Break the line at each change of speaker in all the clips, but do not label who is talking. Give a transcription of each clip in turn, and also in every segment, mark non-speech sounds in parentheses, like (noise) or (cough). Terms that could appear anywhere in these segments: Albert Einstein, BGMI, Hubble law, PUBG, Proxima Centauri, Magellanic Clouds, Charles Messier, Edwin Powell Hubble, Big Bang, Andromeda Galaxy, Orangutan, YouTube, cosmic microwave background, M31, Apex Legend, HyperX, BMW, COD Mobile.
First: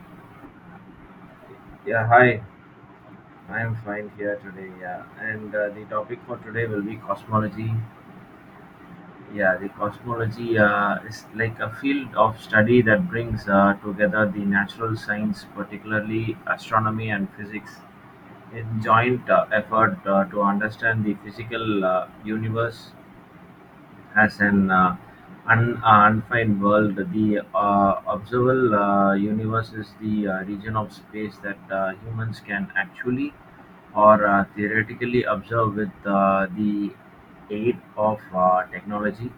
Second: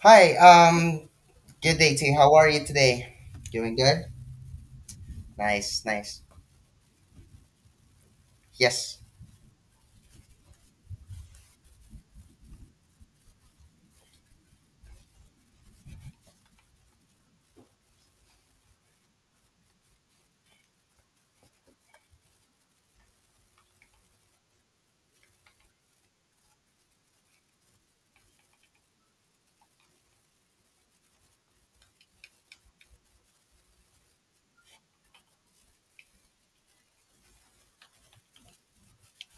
Hi, good day
Yeah,
team. How
hi.
are you today?
I am
Doing good?
fine here today. Yeah, and the
Nice,
topic
nice.
for today will be cosmology.
Yes.
Yeah, the cosmology is like a field of study that brings together the natural science, particularly astronomy and physics, in joint effort to understand the physical universe as an unfined world. The observable universe is the region of space that humans can actually or theoretically observe with the aid of technology.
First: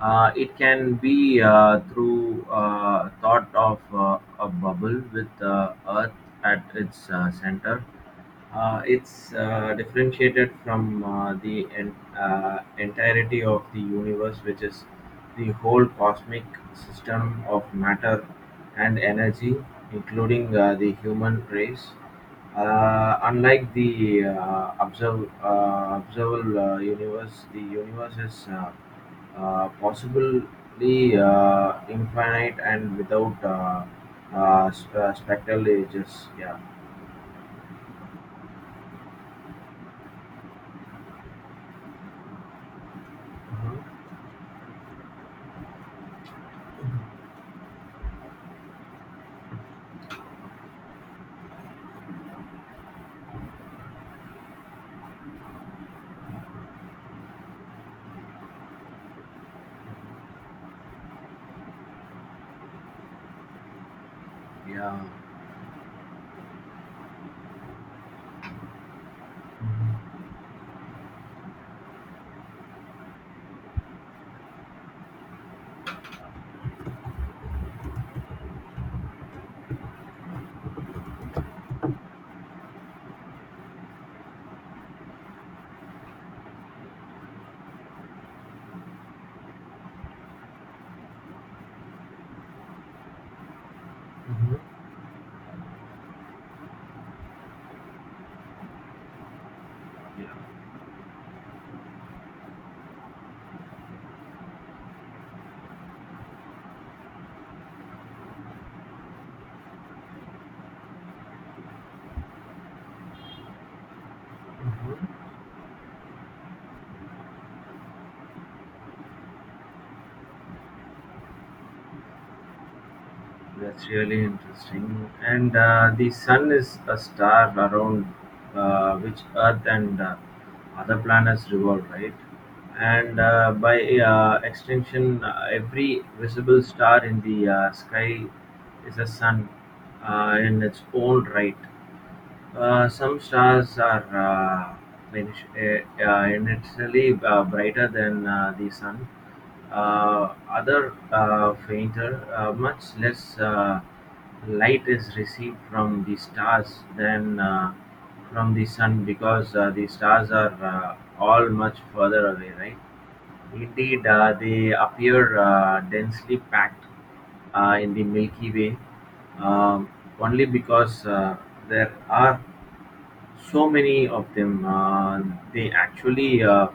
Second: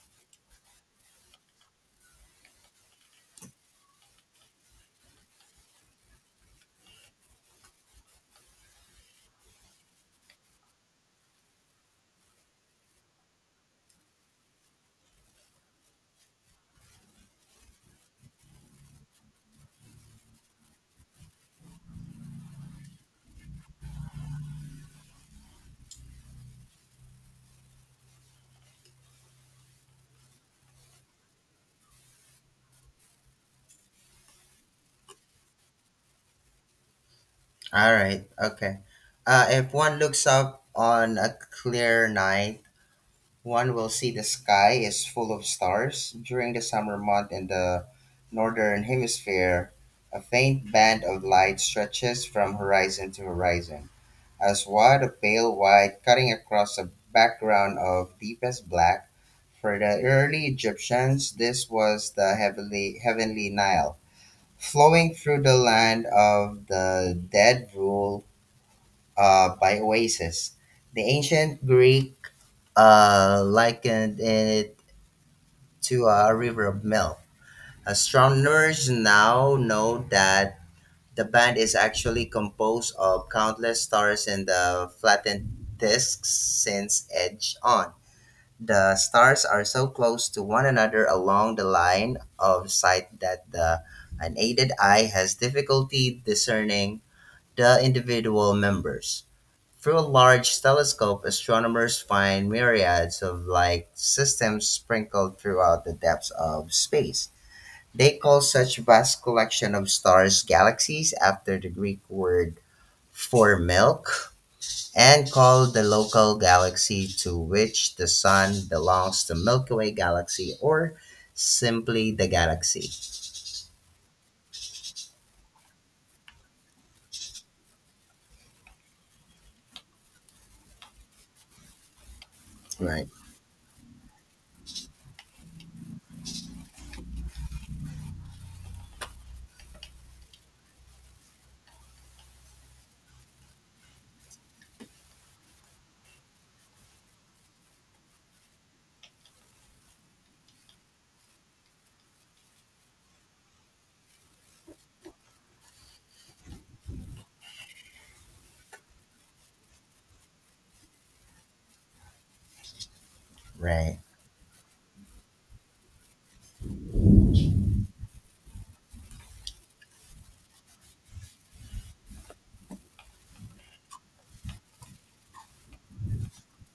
It can be through thought of a bubble with Earth at its center, it's differentiated from the entirety of the universe, which is the whole cosmic system of matter and energy, including the human race. Unlike the observable universe, the universe is possibly infinite and without spectral ages. Yeah.
All right, okay. If one looks up on a clear night, one will
Mhm.
see the sky is full of stars. During the summer month in the northern hemisphere, a faint band of light stretches from horizon to horizon, as wide of pale white cutting across a background of deepest black. For the early Egyptians, this was the heavenly Nile,
Yeah.
flowing through the land of the dead ruled by
Hmm.
oasis. The ancient Greek likened it to a river of milk. Astronomers now know that the band is actually composed of countless stars in the flattened discs since Edge on. The stars are so close to one another along the line of sight that the unaided eye has difficulty discerning the individual members. Through a
Yeah,
large telescope, astronomers find myriads of light systems sprinkled throughout the depths of space. They call such vast collection of stars galaxies after the Greek word for milk
hmm
and call the local galaxy to which the sun belongs the Milky Way galaxy or simply the galaxy.
that's really interesting. And the sun is a star around which Earth and other planets revolve, right?
Right.
And by extension, every visible star in the sky is a sun in its own right. Some stars are inherently brighter than the sun. Other fainter, much less light is received from the stars than from the sun because the stars are all much further away, right?
Right,
Indeed, they appear densely packed in the Milky Way um, only because there are so many of them, they actually uh,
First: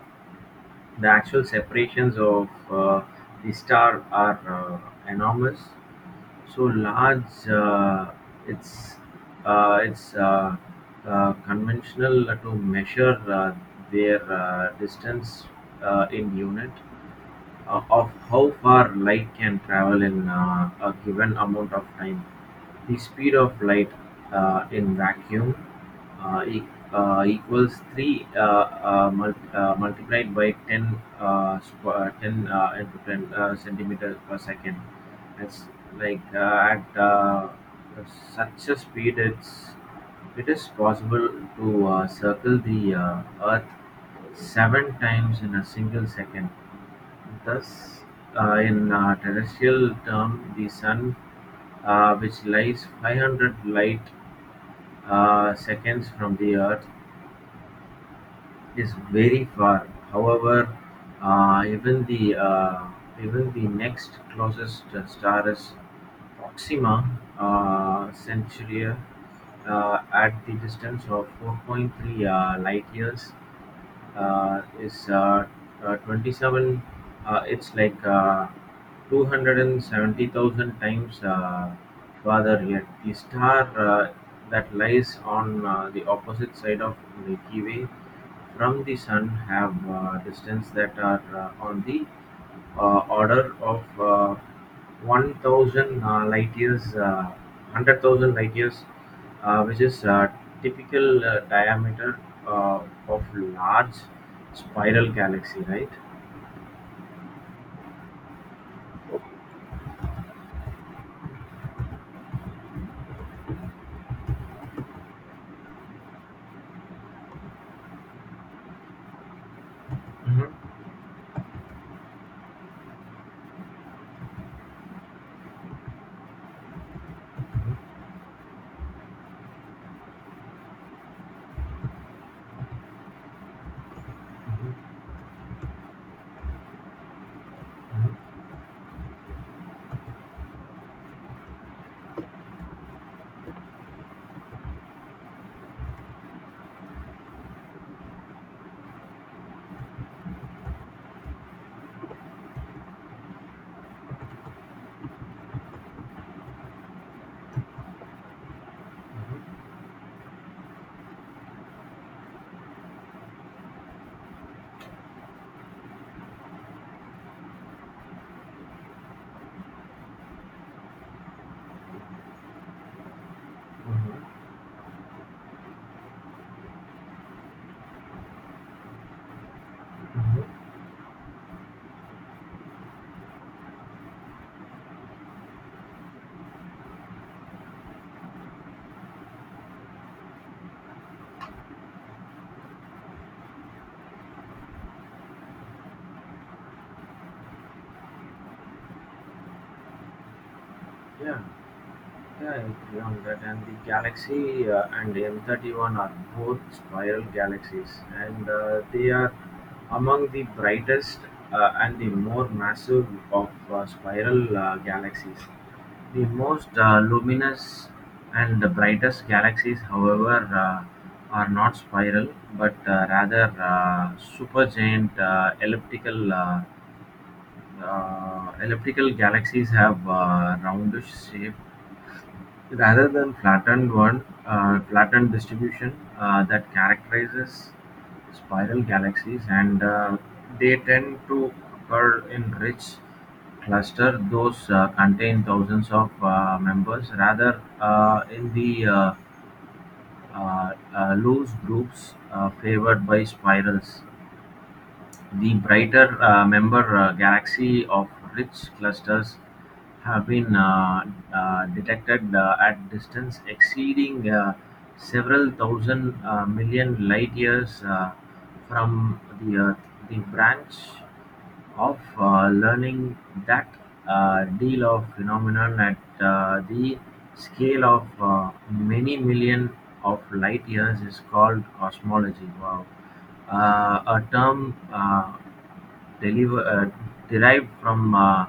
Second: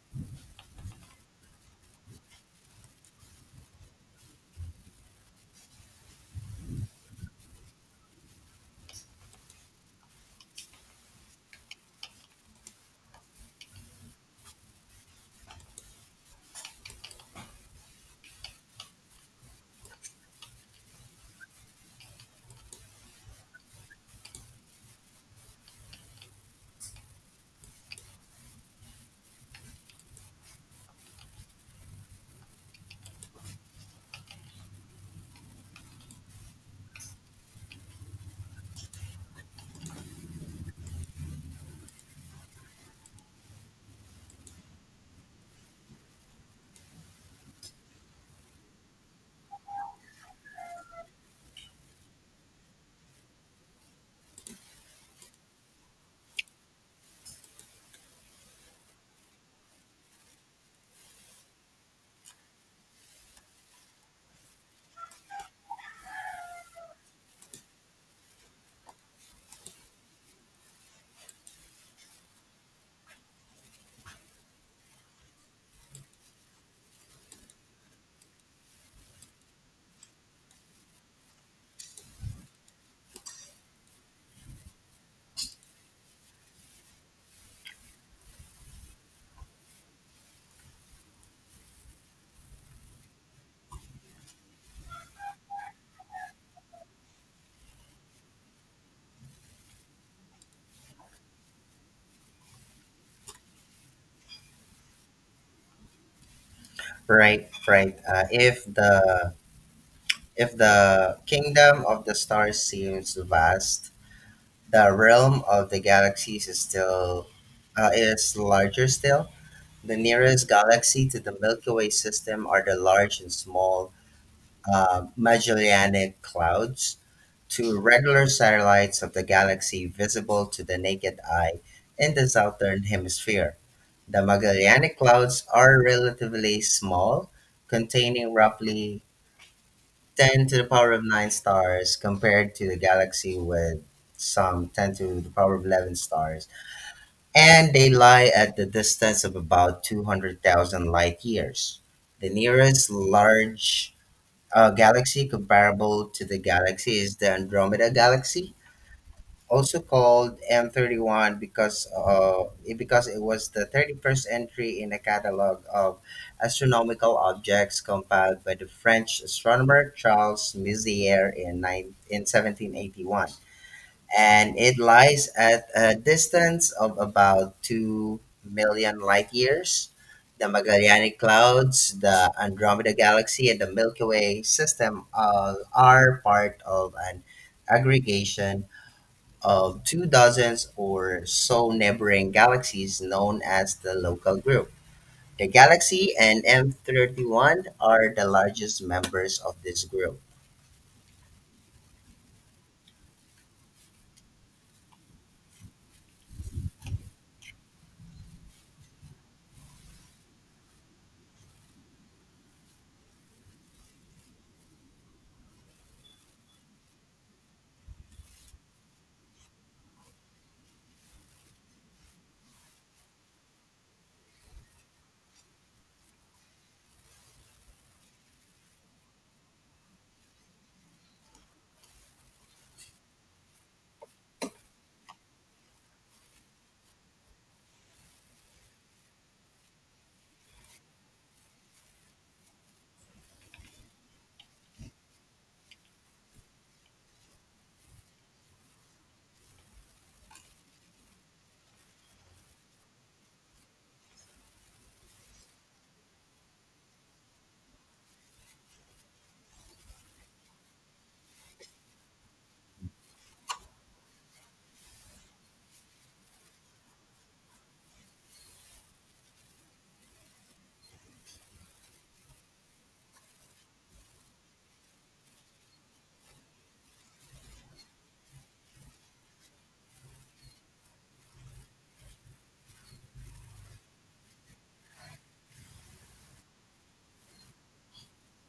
the actual separations of the star are enormous, so large, it's it's conventional to measure their distance in unit of how far light can travel in a given amount of time. The speed of light in vacuum uh, e- equals 3 multiplied by 10, 10 into 10 centimeters per second. It's like at such a speed, it is possible to circle the Earth seven times in a single second. Thus, in terrestrial terms, the Sun, which lies 500 light-seconds from the Earth, is very far. However, uh, even the uh, even the next closest star is Proxima Centauri, at the distance of 4.3 light years, is 27, it's like 270,000 times farther. Yet the star uh, that lies on the opposite side of Milky Way from the sun have distance that are on the order of 1000 light years, 100,000 light years, which is a typical diameter uh, of large spiral galaxy, right?
right, right. If the kingdom of the stars seems vast, the realm of the galaxies is larger still. The nearest
Mm-hmm.
galaxy to the Milky Way system are the large and small Magellanic Clouds, two
Mm-hmm.
regular satellites of the galaxy visible to the naked eye in the southern hemisphere. The Magellanic Clouds are relatively small,
Mm-hmm.
containing roughly 10 to the power of 9 stars compared to the galaxy with some 10 to the power of 11 stars, and they lie at the distance of about 200,000 light years. The nearest large galaxy comparable to the galaxy is the Andromeda Galaxy, also called M31 because it was the 31st entry in a catalog of astronomical objects compiled by the French astronomer Charles Messier in 1781,
Mm-hmm.
and it lies at a distance of about 2 million light years. The
Hmm.
Magellanic Clouds, the Andromeda Galaxy, and the Milky Way system all are part of an aggregation of two dozens or so neighboring galaxies known as the local group. The galaxy and M31 are the largest members of this group.
Yeah. Yeah, I agree on that. And the Galaxy and M31 are both spiral galaxies, and they are among the brightest and the more massive of spiral galaxies. The most luminous and the brightest galaxies, however, uh, are not spiral but rather supergiant elliptical. Elliptical galaxies have roundish shape rather than flattened one, flattened distribution that characterizes spiral galaxies, and they tend to occur in rich cluster. Those contain thousands of members, rather, in the loose groups favored by spirals. The brighter member galaxies of rich clusters have been detected at distances exceeding several thousand million light years from the Earth. The branch of learning that deal of phenomenon at the scale of many million of light years is called cosmology. Wow, a term derived from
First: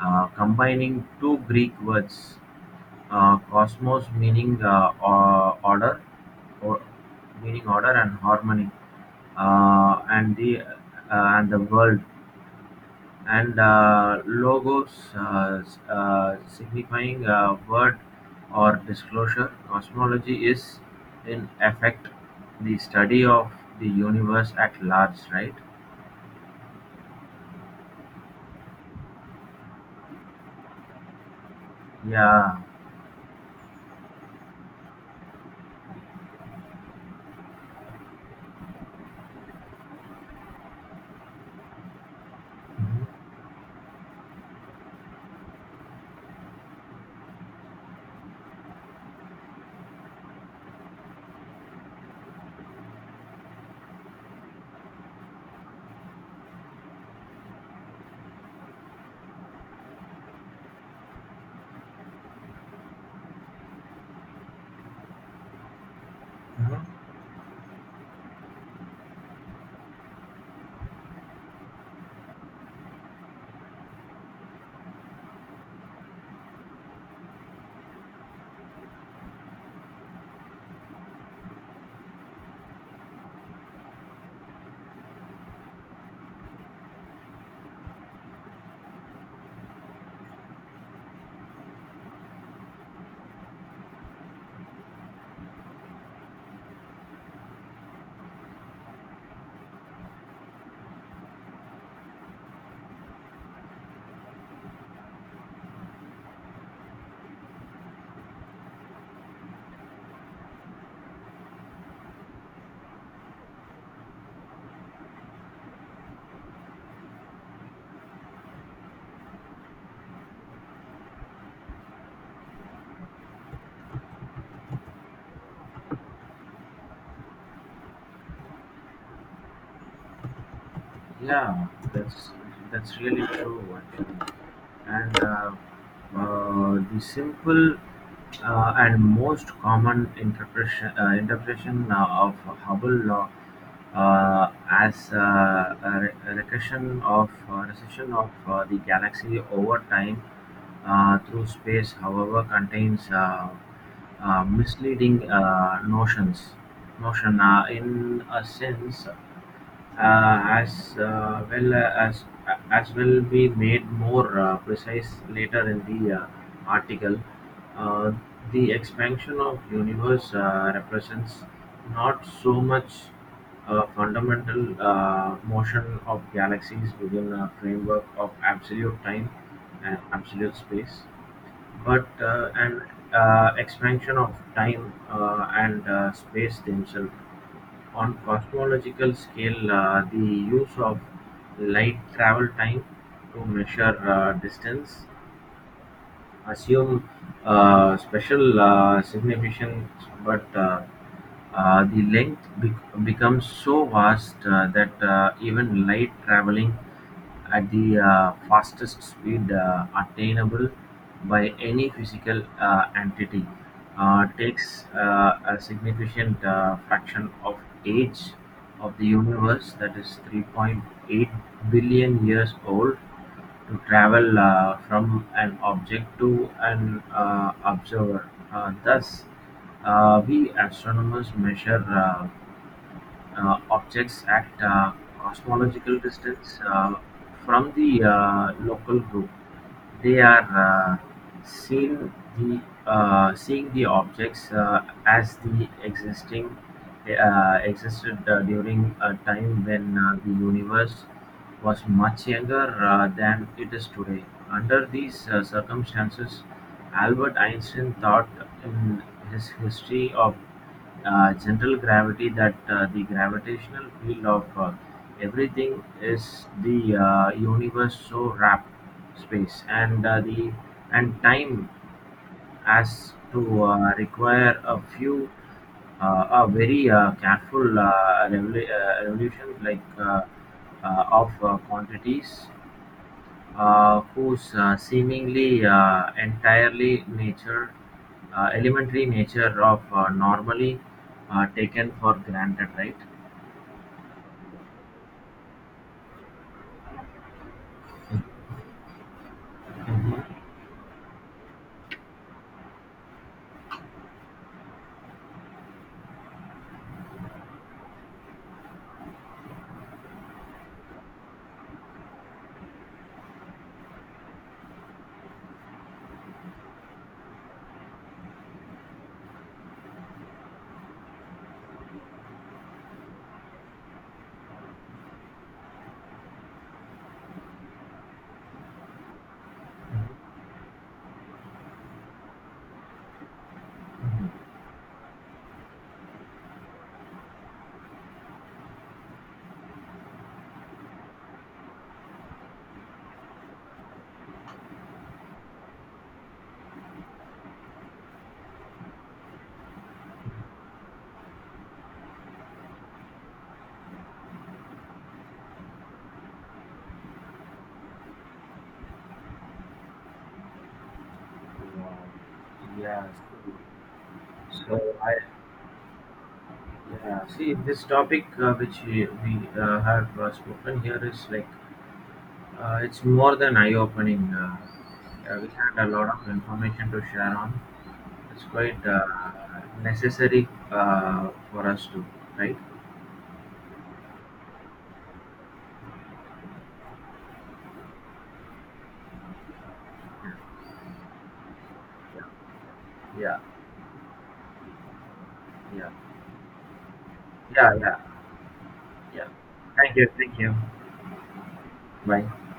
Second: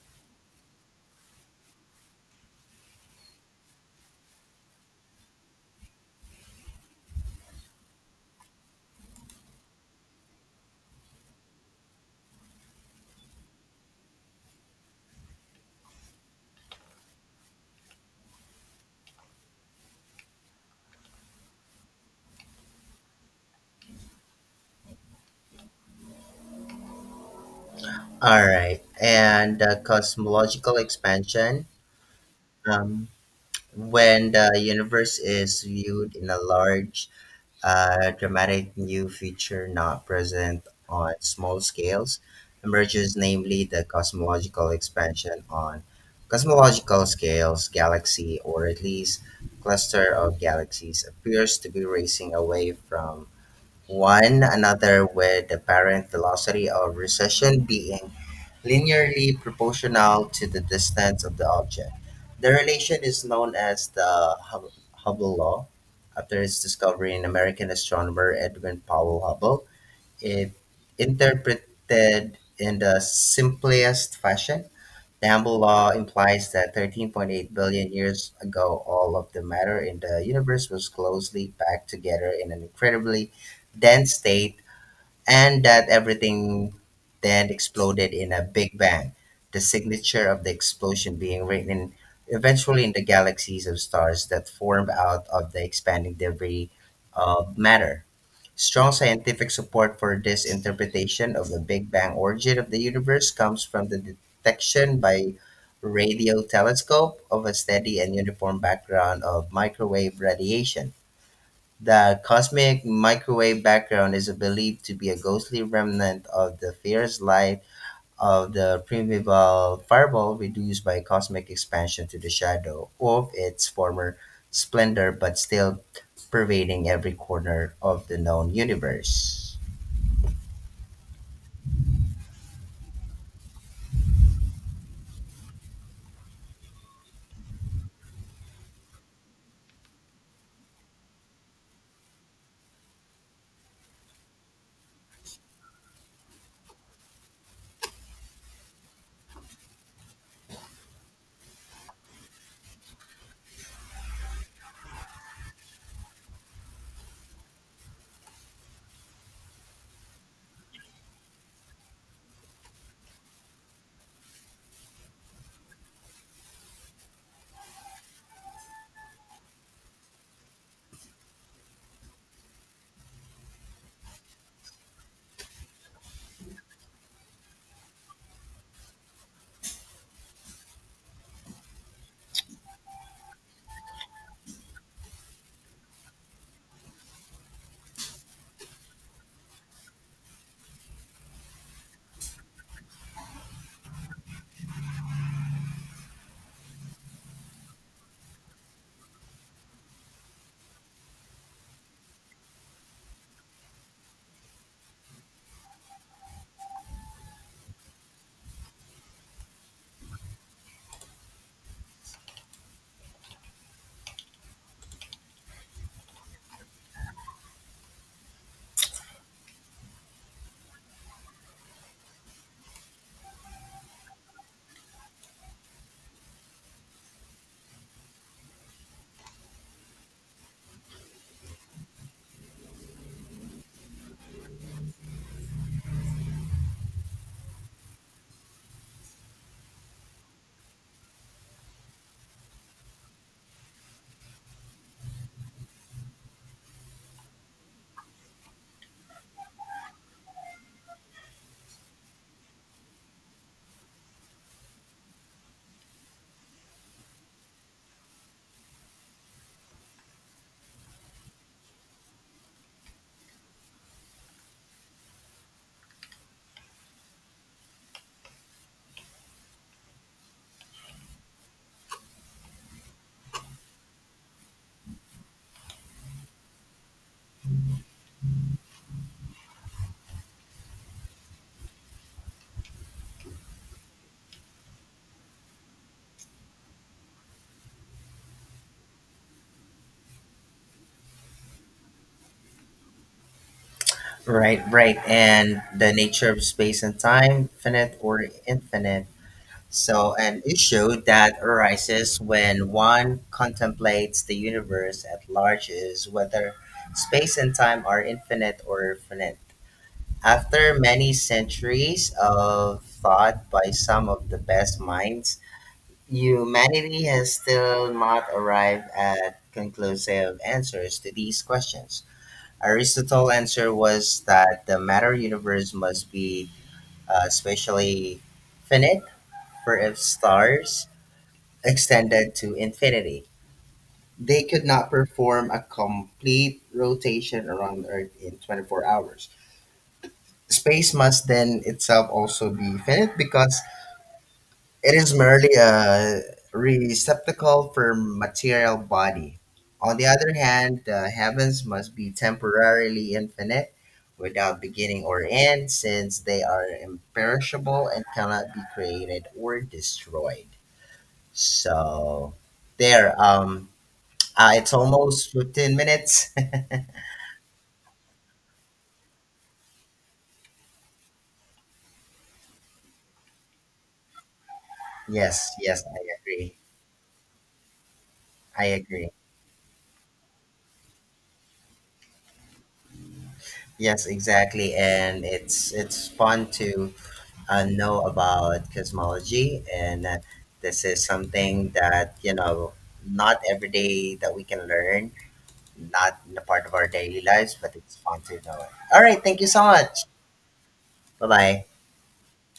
combining two Greek words, cosmos meaning order, or meaning order and harmony, uh, and the and the world and logos signifying a word or disclosure. Cosmology is, in effect, the study of the universe at large, right?
All right, and the cosmological expansion.
Yeah.
Um, when the universe is viewed in a large, dramatic new feature not present on small scales emerges,
Mhm.
namely the cosmological expansion. On cosmological scales, galaxy, or at least cluster of galaxies, appears to be racing away from one another, with the apparent velocity of recession being linearly proportional to the distance of the object. The relation is known as the Hubble law. After its
Mhm.
discovery in American astronomer Edwin Powell Hubble, it interpreted in the simplest fashion. The Hubble law implies that 13.8 billion years ago, all of the matter in the universe was closely packed together in an incredibly dense state, and that everything then exploded in a big bang, the signature of the explosion being written eventually in the galaxies of stars that formed out of the expanding debris of matter. Strong scientific support for this interpretation of the Big Bang origin of the universe comes from the detection by radio telescope of a steady and uniform background of microwave radiation. The cosmic microwave background is believed to be a ghostly remnant of the fierce light of the primeval fireball, reduced by cosmic expansion to the shadow of its former splendor, but still pervading every corner of the known universe.
yeah, that's really true, actually. And the simple and most common interpretation of Hubble law as a recession of the galaxy over time through space, however, contains misleading notions. Notion in a sense as well as will be made more precise later in the article. Uh, the expansion of universe represents not so much a fundamental motion of galaxies within a framework of absolute time and absolute space, but an expansion of time and space themselves on cosmological scale. The use of light travel time to measure distance assume special significance, but the length becomes so vast that even light traveling at the fastest speed attainable by any physical entity takes a significant fraction of age of the universe, that is 3.8 billion years old, to travel from an object to an observer. Thus, we astronomers measure objects at cosmological distance from the local group. They are seeing the objects as the existing existed during a time when the universe was much younger than it is today. Under these circumstances, Albert Einstein thought in his history of general gravity that the gravitational field of everything is the universe so wrapped space and the and time as to require a very careful revolution like of quantities whose seemingly entirely nature, elementary nature of normally taken for granted, right?
Right, right. And the nature of space and time, finite or infinite. So, an issue that arises when one contemplates the universe at large is whether space and time are infinite or finite. After many centuries of thought by some of the best minds, humanity has still not arrived at conclusive answers to these questions. Aristotle's answer was that the matter universe must be spatially finite, for if stars extended to infinity, they could not perform a complete rotation around the Earth in 24 hours. Space must then itself also be finite because it is merely a receptacle for material body. On the other hand, the heavens must be temporarily infinite, without beginning or end, since they are imperishable and cannot be created or destroyed. So
Yeah.
there. It's
So I
almost 15 minutes.
yeah, see this topic which we have spoken here is like it's more than eye-opening.
(laughs)
We
Yes, yes,
had a
I
lot of
agree.
information to share on. It's
I
quite
agree.
necessary for us to, right?
Yes, exactly. And it's fun to know about cosmology, and this is something that
Yeah, yeah.
not every day that we can learn,
Yeah.
not in a part of our daily lives,
Yeah,
but
yeah,
it's fun to know it. All right,
yeah.
thank you so much.
Thank you, thank you.
Bye bye.
Bye.